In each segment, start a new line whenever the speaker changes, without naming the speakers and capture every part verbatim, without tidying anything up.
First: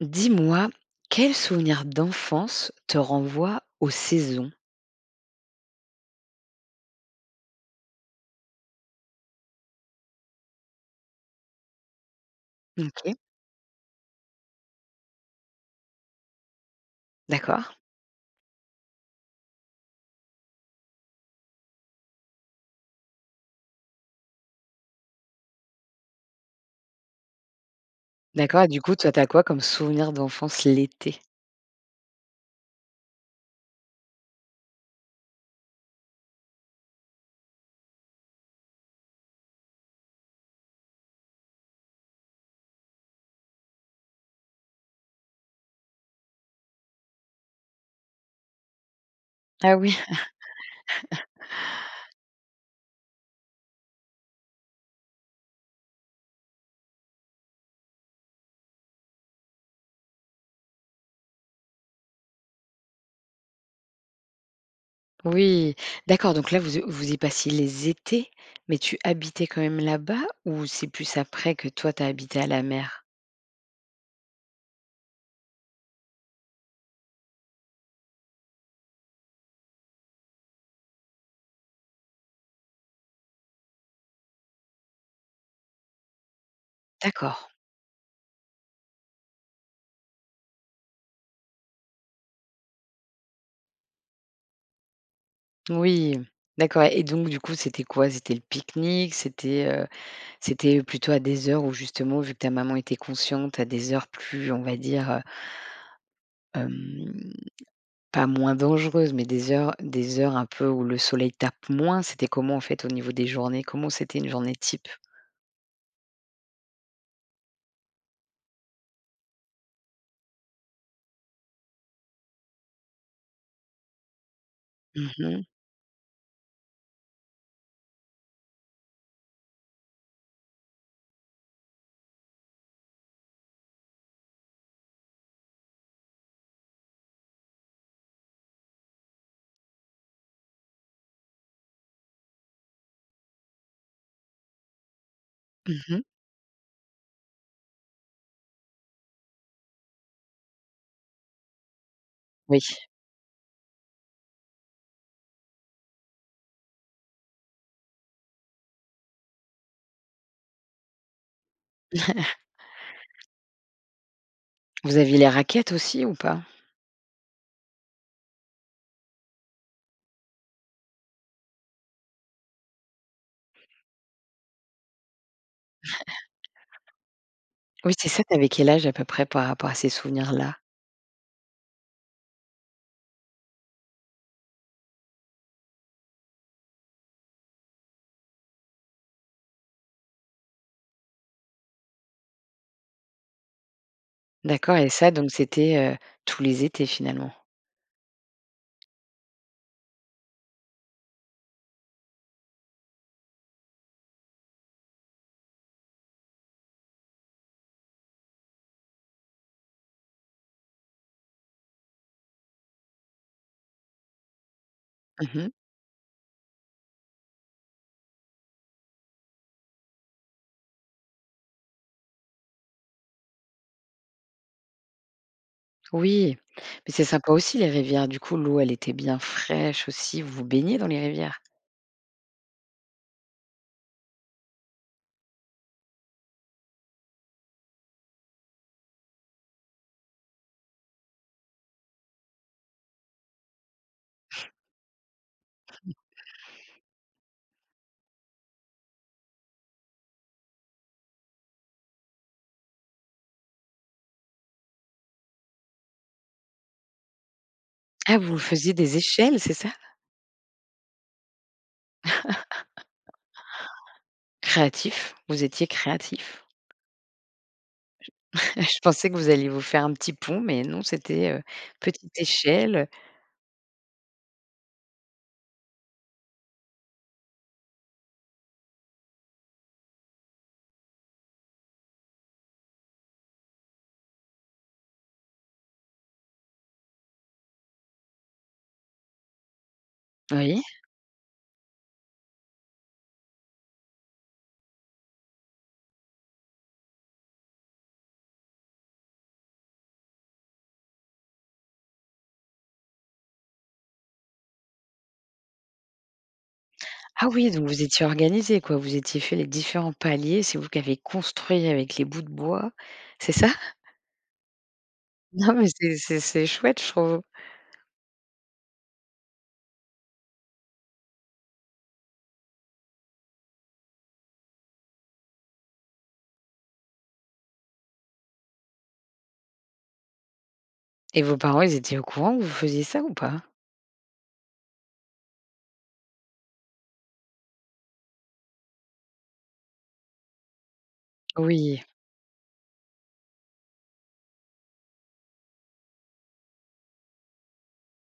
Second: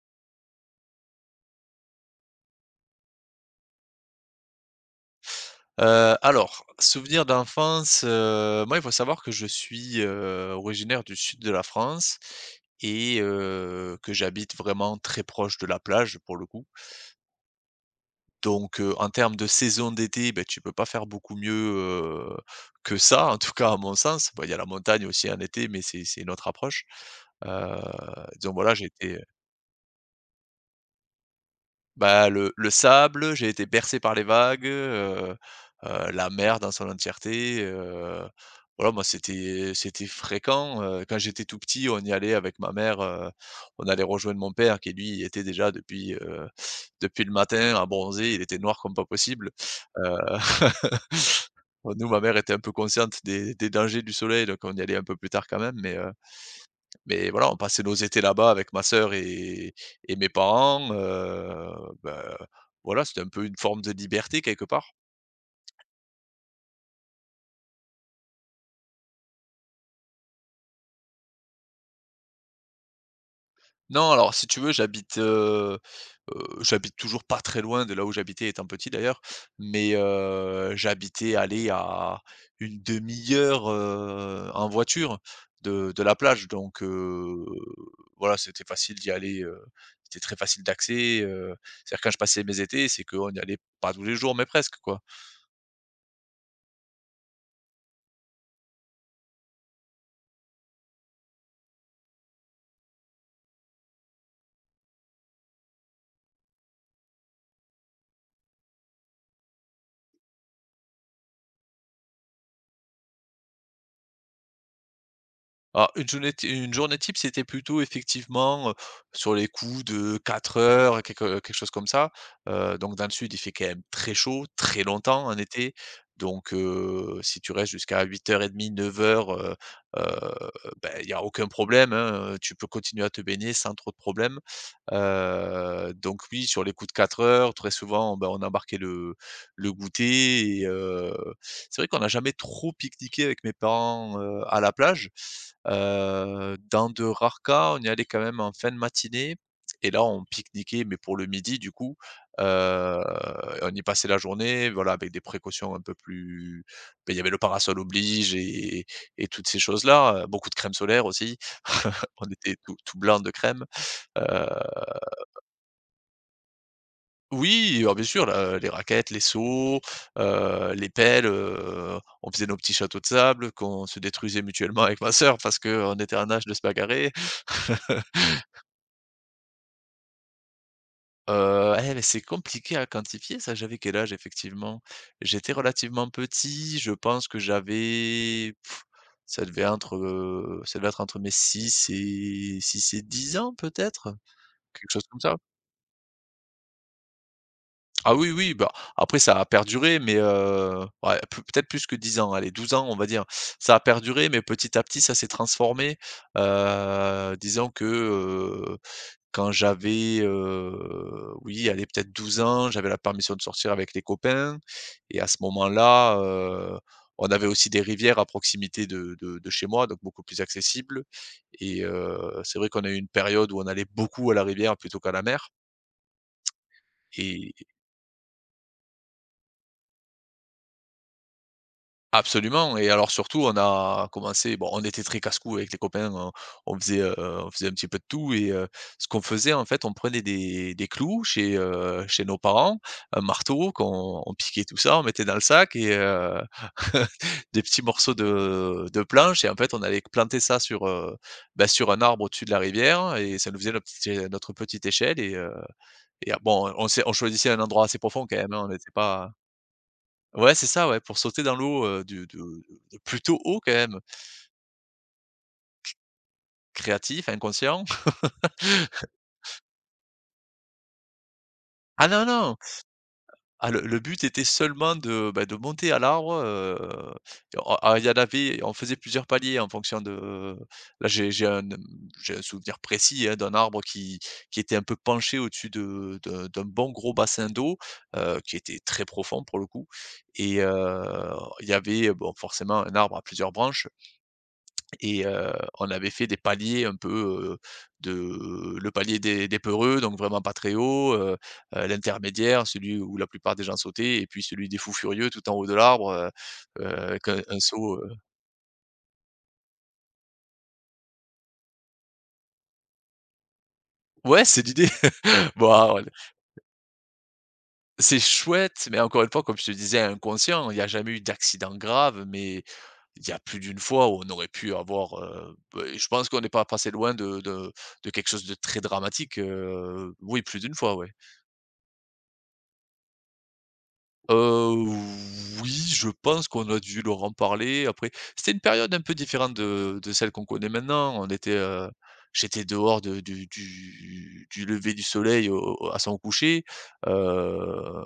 Dis-moi, quel souvenir d'enfance te renvoie aux saisons?
Heu, alors, souvenirs d'enfance, heu, moi, il faut savoir que je suis, heu, originaire du sud de la France
OK.
et heu, que j'habite vraiment très proche de la plage, pour le coup.
D'accord,
Donc heu, en termes de saison d'été, beh, tu peux pas faire beaucoup mieux, heu, que ça, en tout cas à mon sens. Bon, il y a la montagne aussi en été, mais c'est c'est une autre approche. Heu, donc
d'accord et
voilà,
du
j'ai
coup, toi,
été
t'as quoi comme souvenir d'enfance l'été?
bah, le le sable, j'ai été bercé par les vagues, heu heu, la mer dans son entièreté, heu, voilà, moi, c'était c'était fréquent, heu, quand j'étais tout petit, on y allait avec ma mère, heu, on allait rejoindre mon père qui, lui, était déjà depuis, heu, depuis le matin à bronzer, il était noir comme pas possible,
Ah oui.
heu, nous, ma mère était un peu consciente des des dangers du soleil, donc on y allait un peu plus tard quand même, mais euh, mais voilà, on passait nos étés là-bas avec ma sœur et et mes parents, heu, bah, voilà, c'était un peu une forme de liberté quelque part.
Oui, d'accord, donc là, vous vous y passiez les étés, mais tu habitais quand même là-bas ou c'est plus après que toi, t'as habité à la mer?
Non, alors si tu veux, j'habite, heu heu, j'habite toujours pas très loin de là où j'habitais étant petit d'ailleurs, mais heu, j'habitais, aller à une demi heure, heu, en voiture de de la plage donc
D'accord,
heu, voilà, c'était facile d'y aller, heu, c'était très facile d'accès, heu, c'est-à-dire quand je passais mes étés, c'est qu'on y allait pas tous les jours mais presque, quoi.
oui, d'accord et donc du coup, c'était quoi? C'était le pique-nique? C'était, heu, c'était plutôt à des heures où justement, vu que ta maman était consciente, à des heures plus, on va dire, pas moins dangereuses, mais des heures des heures un peu où le soleil tape moins, c'était comment en fait au niveau des journées? Comment c'était une journée type?
Alors une journée ti une journée type, c'était plutôt effectivement, heu, sur les coups de quatre heures, quelque quelque chose comme ça. Heu, donc dans le sud, il fait quand même très chaud, très
Mmh
longtemps en
mh.
été. Donc heu, si tu restes jusqu'à huit heures trente-neuf heures, heu heu, ben, il y a aucun problème, hein, tu peux continuer à te baigner sans trop de problème. Heu, donc oui, sur les coups de quatre heures, très souvent, ben, on embarquait le le goûter et heu, c'est vrai qu'on n'a jamais trop pique-niqué avec mes parents, heu, à la plage.
Mmh.
Heu, dans de rares cas, on y allait quand même en fin de matinée et là, on pique-niquait, mais pour le midi, du coup,
Oui.
heu on y passait la journée, voilà, avec des précautions un peu plus beh, il y avait le parasol oblige et et toutes ces choses-là, heu, beaucoup de crème solaire aussi. On était tout tout blanc de crème. Heu,
Vous aviez les raquettes aussi ou pas?
oui, alors bien sûr, la les raquettes, les seaux, heu, les pelles, heu, on faisait nos petits châteaux de sable qu'on se détruisait mutuellement avec ma sœur parce qu'on était en âge de se bagarrer.
Oui, c'est ça, tu quel âge à peu près par rapport à ces souvenirs-là?
Heu, eh mais c'est compliqué à quantifier ça. J'avais quel âge effectivement? J'étais relativement petit, je pense que j'avais Pff, ça devait entre, heu, ça devait être entre mes six et six et dix ans peut-être?
D'accord et
Quelque chose
ça
comme
donc
ça.
c'était, heu, tous les étés finalement?
Ah oui, oui, bah, après ça a perduré mais heu, ouais, peu peut-être plus que dix ans, allez douze ans on va dire. Ça a perduré mais petit à petit ça s'est transformé. Heu, disons que, quand j'avais, heu, oui, allez, peut-être douze ans, j'avais la permission de sortir avec les copains et à ce
Mmh.
moment-là, heu, on avait aussi des rivières à proximité de de de chez moi, donc beaucoup plus accessible et heu, c'est vrai qu'on a eu une période où on allait beaucoup à la rivière plutôt qu'à la mer.
Oui, mais c'est sympa
Et
aussi les rivières. Du coup, l'eau, elle était bien fraîche aussi. Vous vous baignez dans les rivières?
absolument, et alors surtout on a commencé, bon, on était très casse-cou avec les copains, on on faisait, heu, on faisait un petit peu de tout et heu, ce qu'on faisait en fait, on prenait des des clous chez, heu, chez nos parents, un marteau qu'on on piquait tout ça, on mettait dans le sac et heu, des petits morceaux de de planche. Et en fait on allait planter ça sur, heu, bah, sur un arbre au-dessus de la rivière et ça nous faisait notre petite notre petite échelle et heu et ah bon, on s'est on choisissait un endroit assez
Ah,
profond quand
vous
même, hein, on
faisiez
n'était
des
pas.
échelles, c'est ça?
Ouais, c'est ça, ouais, pour sauter dans l'eau, heu, du de de plutôt haut quand même,
Créatif, vous étiez créatif.
créatif, inconscient.
Je pensais que vous alliez vous faire un petit pont, mais non, c'était, heu,
Ah
petite
non, non!
échelle.
Ah, le le but était seulement de, bah, de monter à l'arbre, heu, et on ah, il y en avait on faisait plusieurs paliers en fonction de. Là, j'ai j'ai un, j'ai un souvenir précis, hein, d'un arbre qui qui était un peu penché au-dessus de de d'un bon gros bassin d'eau, heu, qui était très profond pour le coup et
Oui.
heu, il y avait, bon, forcément un arbre à plusieurs branches. Et heu, on avait fait des paliers un peu, heu, de le palier des des peureux, donc vraiment pas très haut, heu heu, l'intermédiaire, celui où la plupart des gens sautaient et puis celui des fous furieux tout en haut de l'arbre, heu heu,
Ah
avec un
oui,
un
donc vous
saut,
étiez
heu
organisé, quoi, vous étiez fait les différents paliers, c'est vous qui avez construit avec les bouts de bois, c'est ça?
ouais, c'est l'idée.
Non, mais
Bah,
c'est
ouais,
c'est c'est chouette, je trouve
c'est chouette, mais encore une fois, comme je te disais, inconscient, il n'y a jamais eu d'accident grave, mais il y a plus d'une fois où on aurait pu avoir, heu, beh, je pense qu'on n'est pas passé loin de de de quelque chose de très dramatique, heu, oui, plus d'une fois, ouais.
et vos parents, ils étaient au courant que vous faisiez ça ou pas?
Heu, oui, je pense qu'on a dû leur en parler. Après, c'était une période un peu différente de de celle qu'on connaît maintenant. On était,
Oui.
heu, j'étais dehors de du du du lever du soleil au au à son coucher, heu,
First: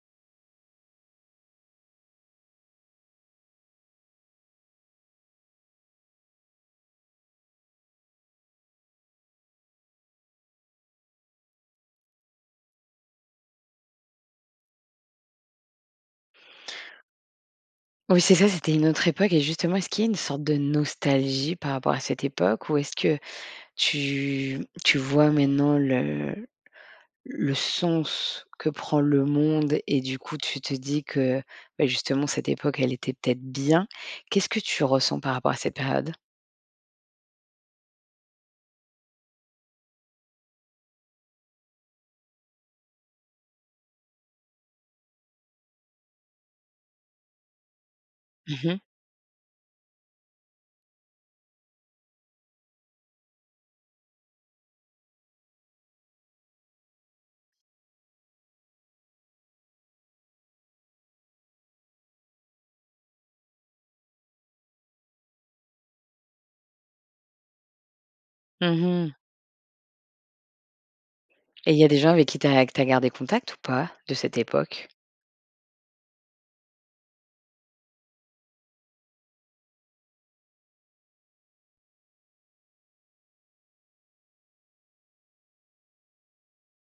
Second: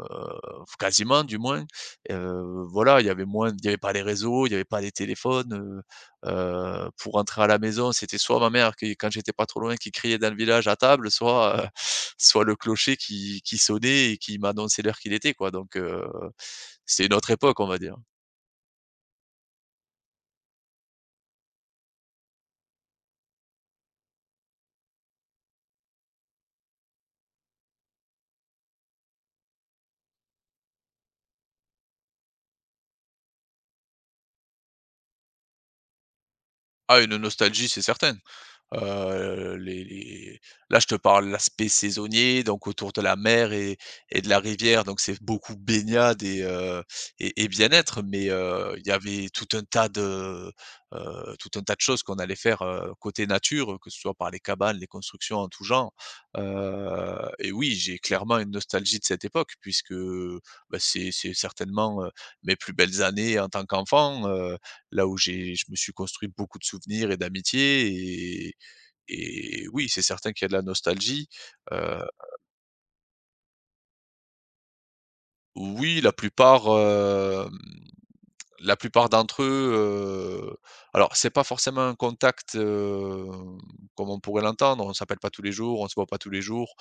quasiment du moins. Heu, voilà, il y avait moins il n'y avait pas les réseaux, il n'y avait pas les téléphones. Heu, pour rentrer à la maison, c'était soit ma mère qui quand j'étais pas trop loin, qui criait dans le village «à table», soit, heu, soit le clocher qui qui sonnait et qui m'annonçait l'heure qu'il était, quoi, donc heu, c'était une autre époque, on va dire.
Oui, c'est ça, c'était une autre époque et justement, est-ce qu'il y a une sorte de nostalgie par rapport à cette époque ou est-ce que tu tu vois maintenant le le sens que prend le monde et du coup, tu te dis que, bah, justement, cette époque, elle était peut-être bien. Qu'est-ce que tu ressens par rapport à cette période?
Ah, une nostalgie, c'est certain. Heu, les les là, je te parle l'aspect saisonnier, donc autour de la mer et et de la rivière, donc c'est beaucoup baignade et heu et et bien-être, mais
Mmh
heu,
mh.
il y avait tout un tas de, heu, tout un tas de choses qu'on allait faire, heu, côté nature, que ce soit par les cabanes, les constructions en tout genre. Heu et oui, j'ai clairement une nostalgie de cette époque puisque, bah, c'est c'est certainement, heu, mes plus belles années en tant qu'enfant, heu, là où j'ai je me suis construit beaucoup de souvenirs et d'amitiés
Mmh.
et oui, c'est certain qu'il y a de la nostalgie.
Et il y a des
Heu,
gens avec qui tu as gardé contact ou pas de cette époque?
oui, la plupart, hem la plupart d'entre eux, heu, alors c'est pas forcément un contact, heu, comme on pourrait l'entendre. On s'appelle pas tous les jours, on se voit pas tous les jours,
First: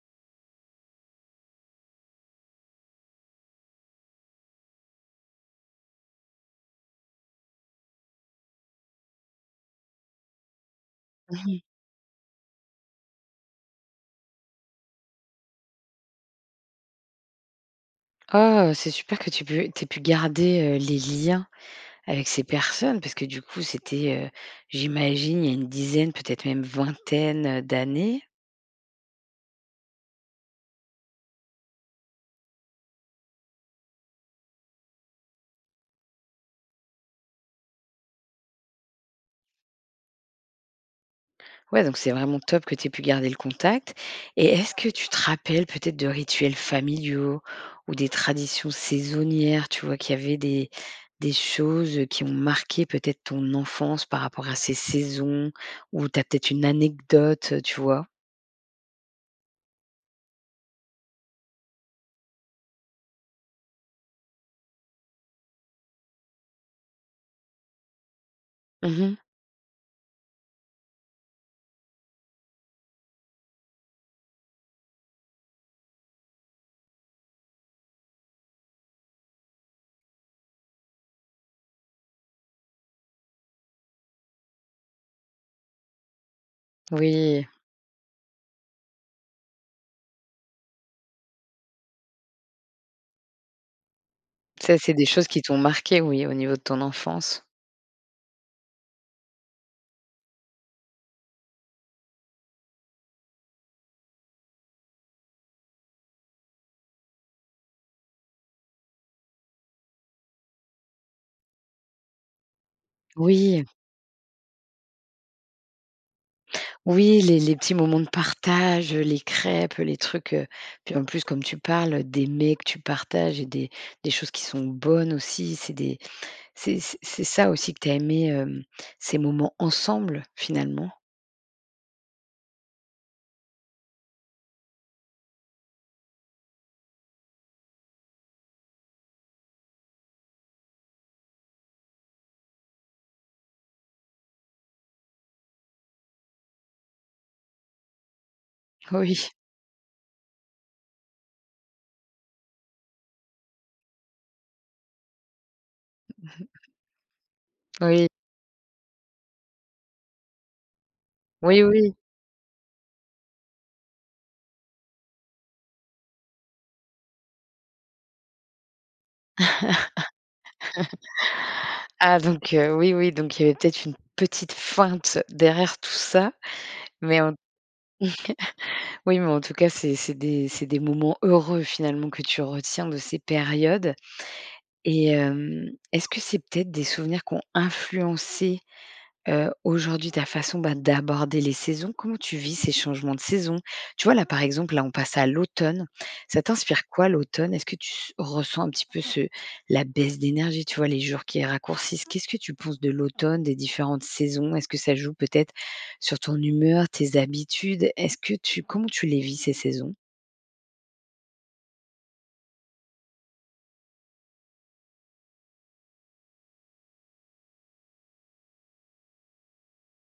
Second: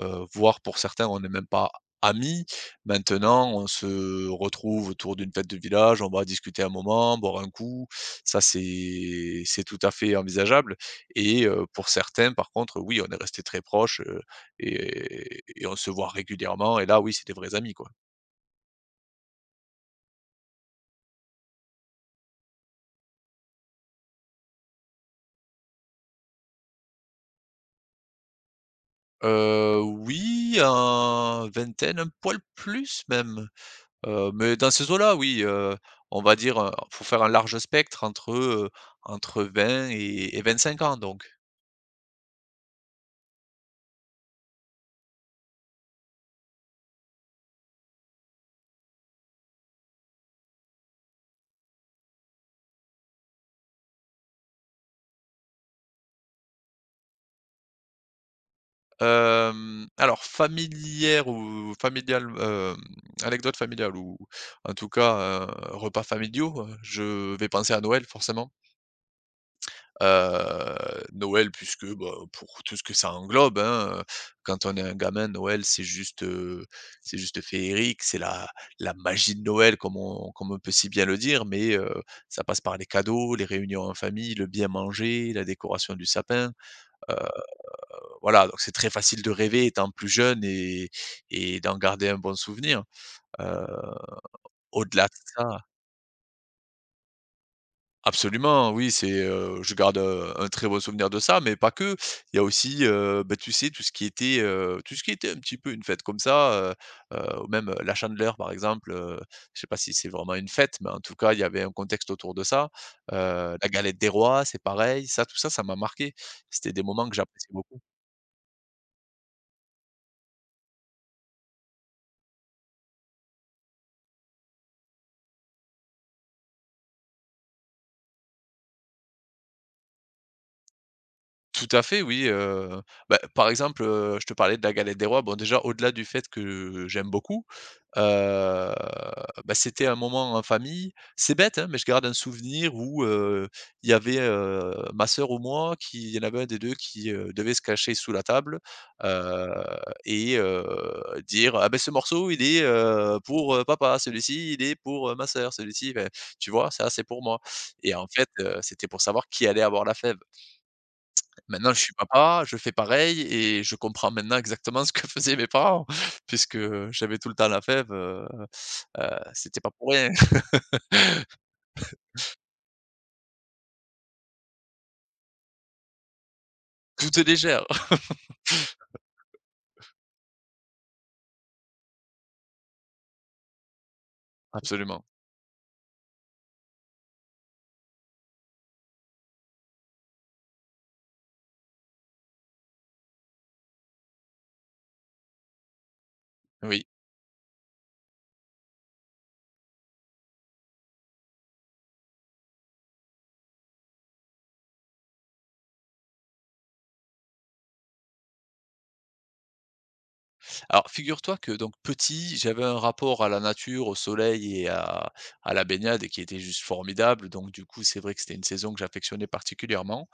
heu, voire pour certains, on n'est même pas amis. Maintenant, on se retrouve autour d'une fête de village, on va discuter un moment, boire un coup. Ça, c'est c'est tout à fait envisageable et
Mmh.
heu, pour certains, par contre, oui, on est resté très proches, heu et et on se voit régulièrement et là, oui, c'est des vrais amis, quoi.
Oh, c'est super que tu pu tu aies pu garder, heu, les liens avec ces personnes, parce que du coup, c'était, heu, j'imagine, il y a une dizaine, peut-être même vingtaine, heu, d'années.
Heu, oui, un vingtaine, un poil plus même, heu, mais dans ces eaux-là, oui, heu, on va dire, heu, faut faire un large spectre entre, heu, entre vingt et et vingt-cinq ans donc.
Ouais, donc c'est vraiment top que tu aies pu garder le contact et est-ce que tu te rappelles peut-être de rituels familiaux ou des traditions saisonnières, tu vois? Qu'il y avait des des choses, qui ont marqué peut-être ton enfance par rapport à ces saisons ou tu as peut-être une anecdote, heu, tu vois?
Hem, alors familière ou familiale, hem, anecdote familiale ou en tout cas, heu, repas familiaux, heu, je vais penser à Noël forcément.
Mmh.
Heu, Noël puisque, bah, pour tout ce que ça englobe, hein, heu, quand on est un gamin, Noël, c'est juste, heu, c'est juste féerique, c'est la la magie de Noël comme on comme on peut si bien le dire, mais heu, ça passe par les cadeaux, les réunions en famille, le bien manger, la décoration du sapin, heu,
Oui,
voilà, donc c'est très facile de rêver étant plus jeune et et d'en garder un bon souvenir. Heu,
ça, c'est
au-delà
des
de
choses qui t'ont
ça.
marqué, oui, au niveau de ton enfance.
Absolument, oui, c'est, heu, je garde, heu, un très bon souvenir de ça, mais pas que. Il y a aussi, heu, bah, tu sais, tout ce qui était, heu, tout ce qui était un petit peu une fête comme ça, heu, heu, ou même, heu, la Chandeleur, par exemple, heu, je sais pas si c'est vraiment une fête, mais en tout cas, il y avait un contexte autour de ça. Heu,
Oui.
la galette des rois, c'est pareil, ça, tout ça, ça m'a marqué. C'était des moments que
Oui, les
j'appréciais
les petits
beaucoup.
moments de partage, les crêpes, les trucs, heu, puis en plus, comme tu parles, des mets que tu partages et des des choses qui sont bonnes aussi, c'est des c'est c'est c'est ça aussi que tu as aimé, hem, ces moments ensemble finalement?
Tout à fait, oui, heu, bah, par exemple, heu, je te parlais de la galette des rois. Bon, déjà, au-delà du fait que j'aime beaucoup, heu, bah, c'était un moment en famille. C'est bête, hein, mais je garde un souvenir où, heu, il y avait, heu, ma sœur ou moi qui il y en avait un des deux, qui, heu, devait se cacher sous la table, heu et heu, dire: «Ah ben, ce morceau, il est, heu, pour, heu, papa, celui-ci, il est pour, heu, ma sœur, celui-ci» enfin, tu vois? Ça, c'est pour moi et en
Oui,
fait, heu, c'était pour savoir qui allait avoir la fève.
oui,
Maintenant, je
oui,
suis
oui.
papa, je fais pareil et je comprends maintenant exactement ce que faisaient mes parents puisque j'avais tout le temps la fève, heu heu, c'était pas pour rien.
Ah donc heu, oui, oui, donc il y avait peut-être une petite feinte derrière tout ça,
Tout
mais
est
en
légère.
oui, mais en tout cas, c'est c'est des c'est des moments heureux finalement que tu retiens de ces périodes.
Absolument,
Et hem, est-ce que c'est peut-être des souvenirs qui ont influencé, heu, aujourd'hui ta façon, bah, d'aborder les saisons? Comment tu vis ces changements de saison? Tu vois, là, par exemple, là, on passe à l'automne. Ça t'inspire
oui.
quoi l'automne? Est-ce que tu s ressens un petit peu ce la baisse d'énergie, tu vois, les jours qui raccourcissent? Qu'est-ce que tu penses de l'automne, des différentes saisons? Est-ce que ça joue peut-être sur ton humeur, tes habitudes? Est-ce que tu comment tu les vis ces saisons?
Alors figure-toi que donc petit, j'avais un rapport à la nature, au soleil et à à la baignade qui était juste formidable donc du coup, c'est vrai que c'était une saison que j'affectionnais particulièrement.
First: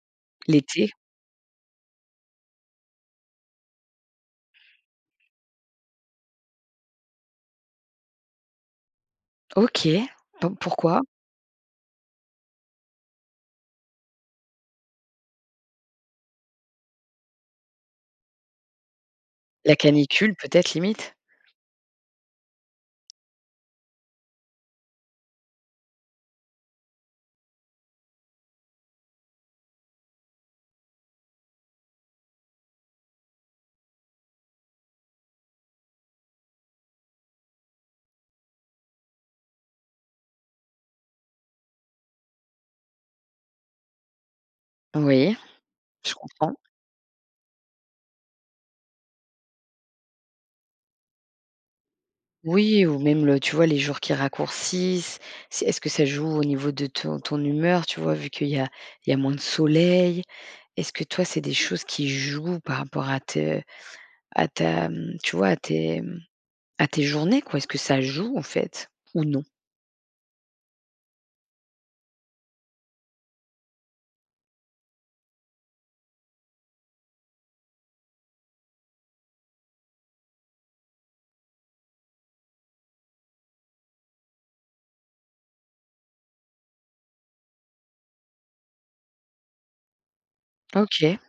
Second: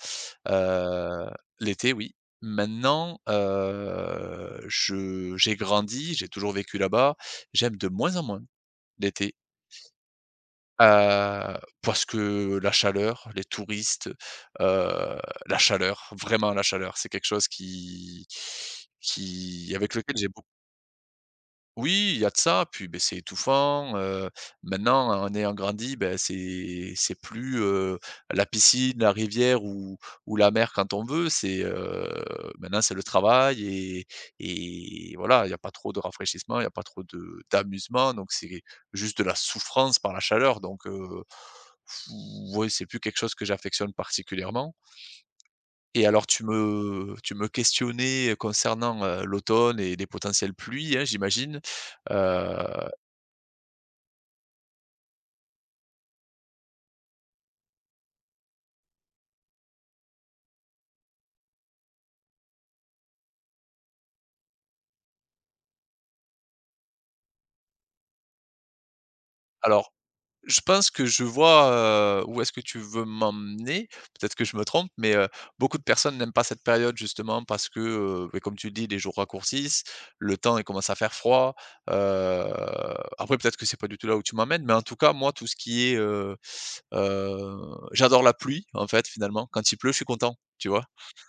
L'été?
Heu, L'été, oui. Maintenant, heu, je j'ai grandi, j'ai toujours vécu là-bas, j'aime de moins en moins l'été.
OK. P pourquoi?
Heu, Parce que la chaleur, les touristes, heu, la chaleur, vraiment la chaleur, c'est quelque chose qui qui
La
avec lequel j'ai
canicule peut-être limite?
oui, il y a de ça, puis beh, c'est étouffant, heu, maintenant en ayant grandi, beh, c'est c'est plus, heu, la piscine, la rivière ou ou la mer quand on veut, c'est, heu, maintenant c'est le travail et et voilà, il n'y a pas trop de rafraîchissement, il n'y a pas trop de d'amusement donc c'est juste de la souffrance par la chaleur donc heu, oui, c'est plus quelque chose que j'affectionne particulièrement.
Oui.
Et
Je
alors tu
comprends.
me tu me questionnais concernant, heu, l'automne et les potentielles pluies, hein, j'imagine.
Oui
Heu,
ou même le tu vois, les jours qui raccourcissent, c'est est-ce que ça joue au niveau de ton ton humeur, tu vois, vu qu'il y a il y a moins de soleil? Est-ce que toi, c'est des choses qui jouent par rapport à te à ta, mmh, tu vois, à tes, mmh, à tes journées, quoi? Est-ce que ça joue, en fait, ou non?
alors je pense que je vois, heu, où est-ce que tu veux m'emmener. Peut-être que je me trompe, mais, heu, beaucoup de personnes n'aiment pas cette période justement parce que, heu, beh, comme tu le dis, les jours raccourcissent, le temps il commence à faire froid. Heu, Après peut-être que c'est pas du tout là où tu m'emmènes, mais en tout cas moi tout ce qui est, heu heu, j'adore la pluie en fait finalement. Quand il pleut, je suis content, tu vois?
OK.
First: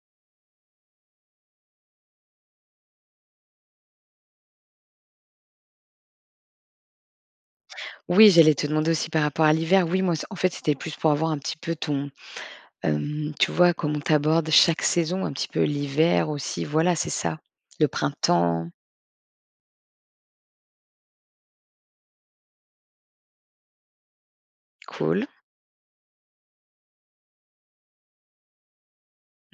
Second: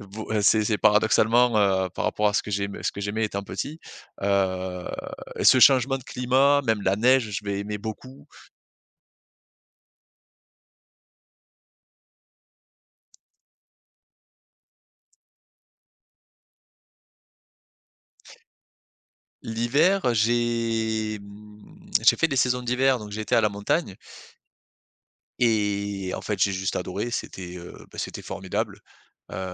Bo heu, c'est c'est paradoxalement, heu, par rapport à ce que j'aimais ce que j'aimais étant petit, heu, ce changement de climat, même la neige, je vais aimer beaucoup.
Oui, j'allais te demander aussi par rapport à l'hiver. Oui, moi, c en fait, c'était plus pour avoir un petit peu ton, hem, tu vois, comment t'abordes chaque saison, un petit peu l'hiver aussi, voilà, c'est ça. Le printemps,
L'hiver, j'ai, mmh, j'ai fait des saisons d'hiver, donc j'étais à la montagne.
cool.
Et en fait, j'ai juste adoré, c'était, heu, bah, c'était formidable,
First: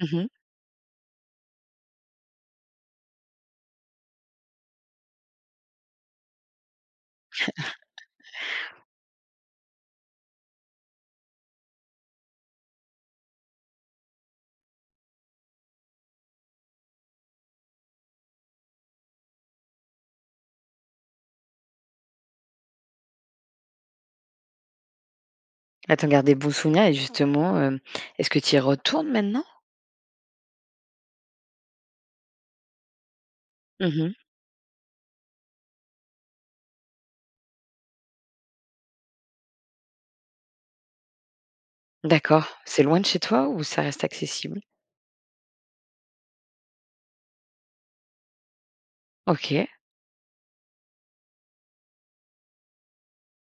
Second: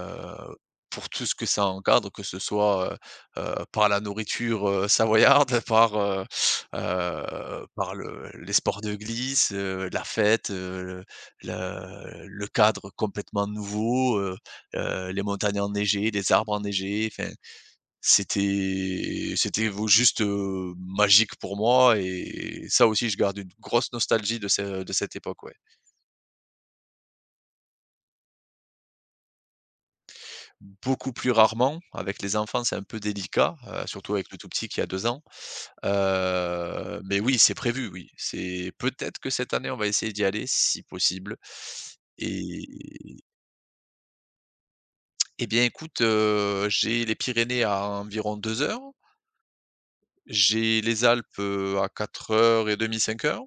Mmh.
pour tout ce que ça encadre, que ce soit, heu heu, par la nourriture, heu, savoyarde, par, heu heu, par le les sports de glisse, heu, la fête, heu, le le cadre complètement nouveau, heu heu, les montagnes enneigées, les arbres enneigés, enfin, c'était c'était vo juste, heu, magique pour moi et ça aussi je garde une grosse nostalgie de ce de cette époque, ouais.
Ah, tu en gardes des bons souvenirs et justement, hem, est-ce que tu y retournes maintenant?
Beaucoup plus rarement. Avec les enfants, c'est un peu délicat, heu, surtout
Mmh.
avec le tout petit qui a deux ans. Heu, mais oui, c'est prévu, oui. C'est peut-être que cette année, on va essayer d'y aller si possible.
D'accord.
Et
C'est loin de chez toi ou ça reste accessible?
eh bien, écoute, heu, j'ai les Pyrénées à environ deux heures,
OK.
j'ai les Alpes, heu, à quatre heures trente, cinq heures.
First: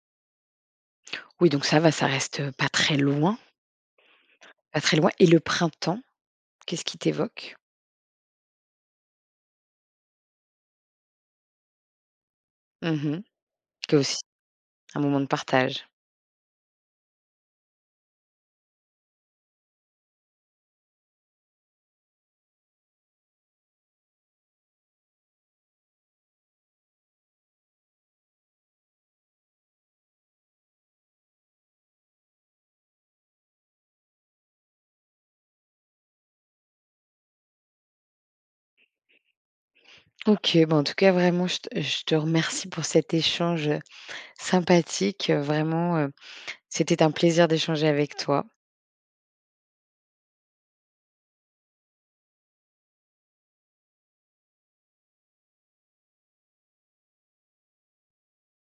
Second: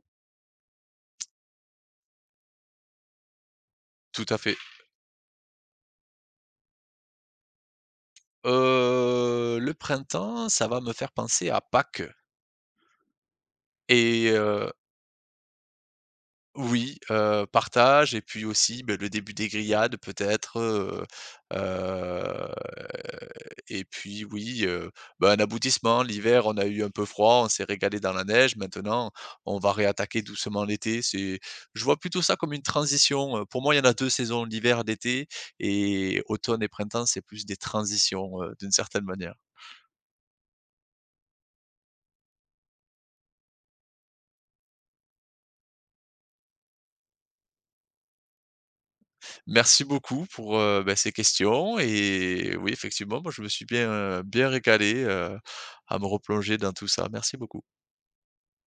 Oui, donc ça va, ça reste, heu, pas très loin,
Tout à fait.
pas très loin et le printemps, qu'est-ce qui t'évoque?
Heu, le printemps, ça va me faire penser à Pâques
Mmh mh. Aussi,
et heu
un moment de partage.
oui, heu, partage et puis aussi, beh, le début des grillades peut-être, heu, heu et puis oui, heu, bah, un aboutissement. L'hiver, on a eu un peu froid, on s'est régalé dans la neige. Maintenant, on va réattaquer doucement l'été. C'est je vois plutôt ça comme une transition, heu, pour moi, il y en a deux saisons, l'hiver, l'été et automne et printemps, c'est plus des transitions, heu, d'une certaine manière.
OK, bon, en tout cas, vraiment, je te je te remercie pour cet échange, sympathique, heu, vraiment, heu, c'était un plaisir d'échanger avec toi.
Merci beaucoup pour, heu, bah, ces questions et oui, effectivement, moi, je me suis bien, heu, bien régalé, heu, à me replonger dans tout ça. Merci beaucoup.